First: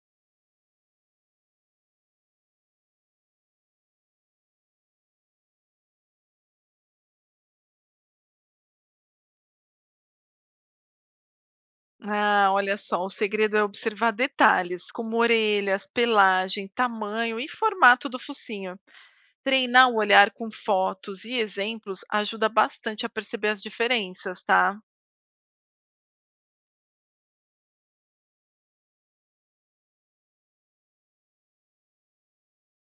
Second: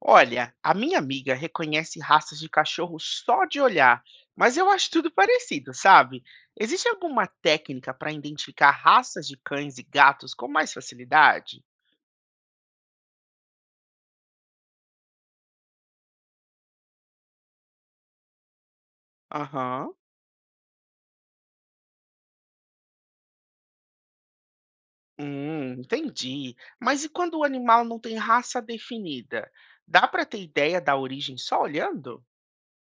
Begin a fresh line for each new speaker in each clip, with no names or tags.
Olha, a minha amiga reconhece raças de cachorro só de olhar, mas eu acho tudo parecido, sabe? Existe alguma técnica para identificar raças de cães e gatos com mais facilidade?
Ah, olha só, o segredo é observar detalhes, como orelhas, pelagem, tamanho e formato do focinho. Treinar
Aham.
o olhar com fotos e exemplos ajuda bastante a perceber as diferenças, tá?
Entendi. Mas e quando o animal não tem raça definida? Dá para ter ideia da origem só olhando?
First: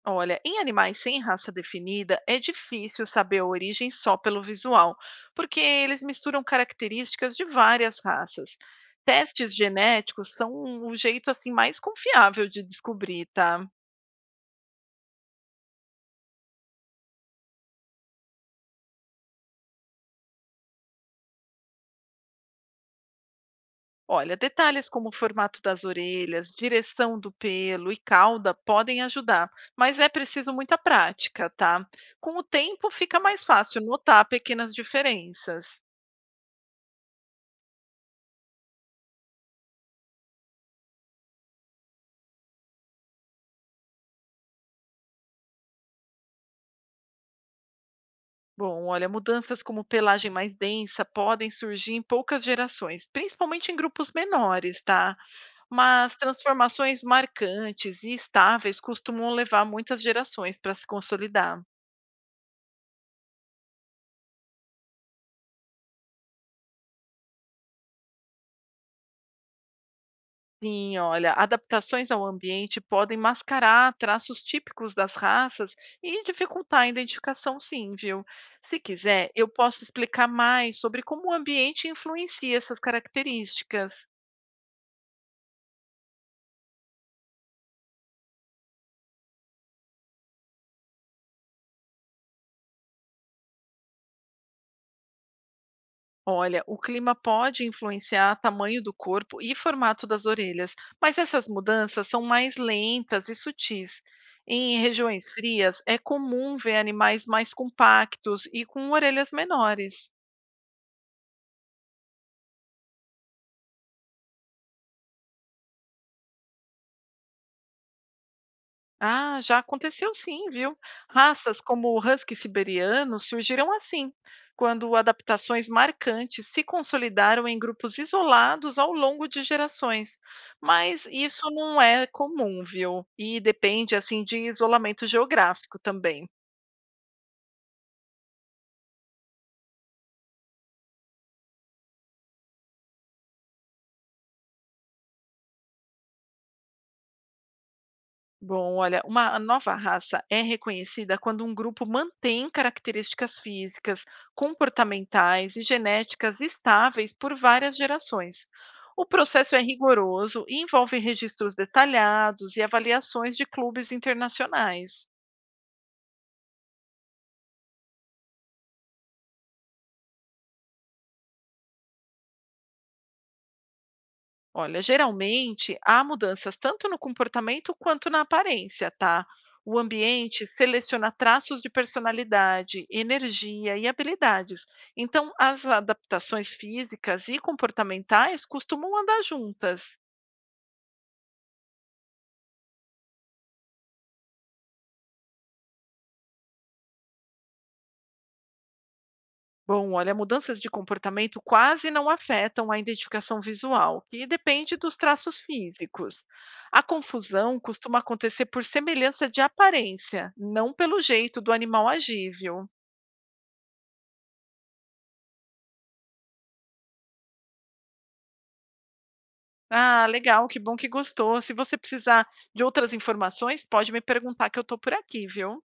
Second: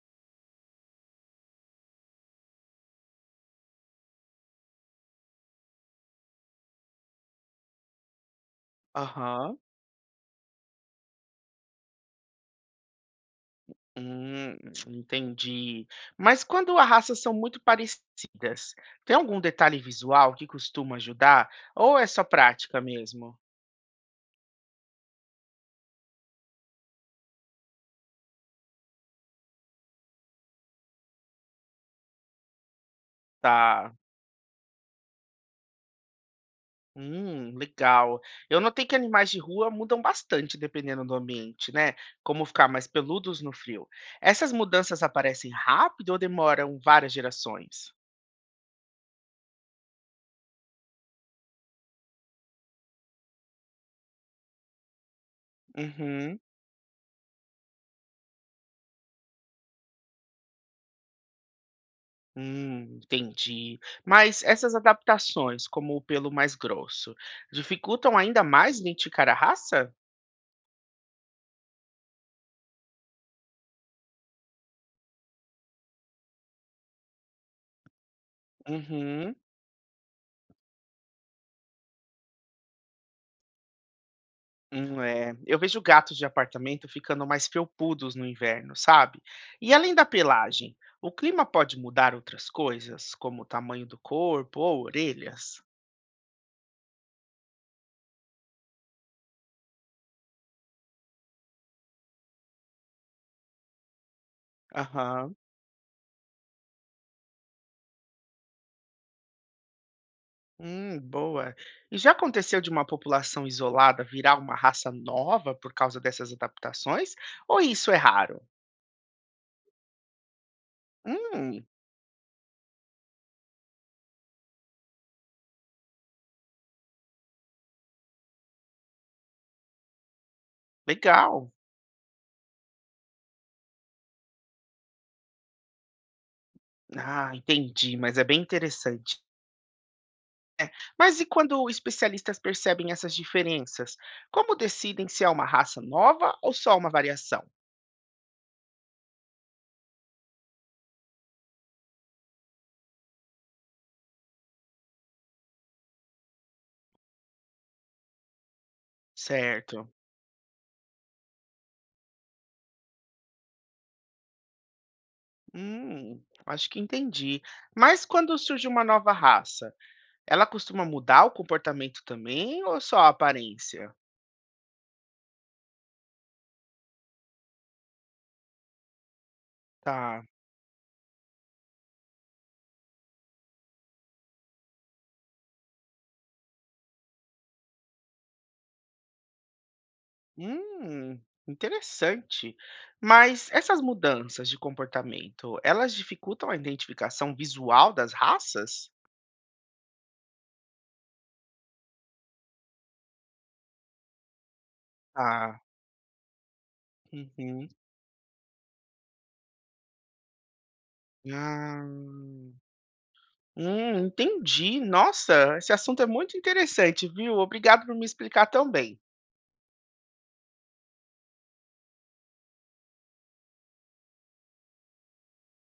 Olha, em animais sem raça definida, é difícil saber a origem só pelo visual, porque eles misturam características de várias raças. Testes
Aham.
genéticos são o jeito assim mais confiável de descobrir, tá?
Hum, entendi. Mas quando as raças são muito parecidas, tem algum detalhe visual que costuma ajudar? Ou é só prática mesmo?
Olha, detalhes como o formato das orelhas, direção do pelo e cauda podem ajudar, mas é preciso muita prática, tá? Com o tempo fica mais fácil
Tá.
notar pequenas diferenças.
Legal. Eu notei que animais de rua mudam bastante dependendo do ambiente, né? Como ficar mais peludos no frio. Essas mudanças aparecem rápido ou demoram várias gerações?
Bom, olha, mudanças como pelagem mais densa podem surgir em poucas gerações, principalmente em grupos menores, tá? Mas
Uhum.
transformações marcantes e estáveis costumam levar muitas gerações para se consolidar.
Entendi. Mas essas adaptações, como o pelo mais grosso, dificultam ainda mais identificar a raça?
Sim, olha, adaptações ao ambiente podem mascarar traços típicos das raças e dificultar a identificação, sim, viu? Se quiser,
Uhum,
eu posso explicar mais sobre como o ambiente influencia essas características.
é. Eu vejo gatos de apartamento ficando mais felpudos no inverno, sabe? E além da pelagem, o clima pode mudar outras coisas, como o tamanho do corpo ou orelhas?
Olha, o clima pode influenciar tamanho do corpo e formato das orelhas, mas essas mudanças são mais lentas e sutis. Em regiões
Aham.
frias, é comum ver animais mais compactos e com orelhas menores.
Boa. E já aconteceu de uma população isolada virar uma raça nova por causa dessas adaptações? Ou isso é raro?
Ah, já aconteceu sim, viu? Raças
Hum.
como o husky siberiano surgiram assim, quando adaptações marcantes se consolidaram em grupos isolados ao longo de gerações. Mas isso
Legal.
não é comum, viu? E depende assim de isolamento geográfico também.
Ah, entendi, mas é bem interessante. É. Mas e quando especialistas percebem essas diferenças? Como decidem se é uma raça nova ou só uma variação?
Bom, olha, uma nova raça é reconhecida quando um grupo mantém características físicas, comportamentais e genéticas estáveis por várias gerações. O processo é
Certo.
rigoroso e envolve registros detalhados e avaliações de clubes internacionais.
Hum, acho que entendi. Mas quando surge uma nova raça, ela costuma mudar o comportamento também ou só a aparência?
Olha, geralmente há mudanças tanto no comportamento quanto na aparência, tá? O
Tá.
ambiente seleciona traços de personalidade, energia e habilidades. Então, as adaptações físicas e comportamentais costumam andar juntas.
Hum, interessante. Mas essas mudanças de comportamento, elas dificultam a identificação visual das raças?
Bom, olha, mudanças de comportamento quase não afetam a identificação visual, que depende dos traços físicos. A confusão
Uhum.
costuma acontecer por semelhança de aparência, não pelo jeito do animal
Ah.
agível.
Entendi. Nossa, esse assunto é muito interessante, viu? Obrigado por me explicar tão bem.
Ah, legal, que bom que gostou. Se você precisar de outras informações, pode me perguntar que eu estou por aqui, viu?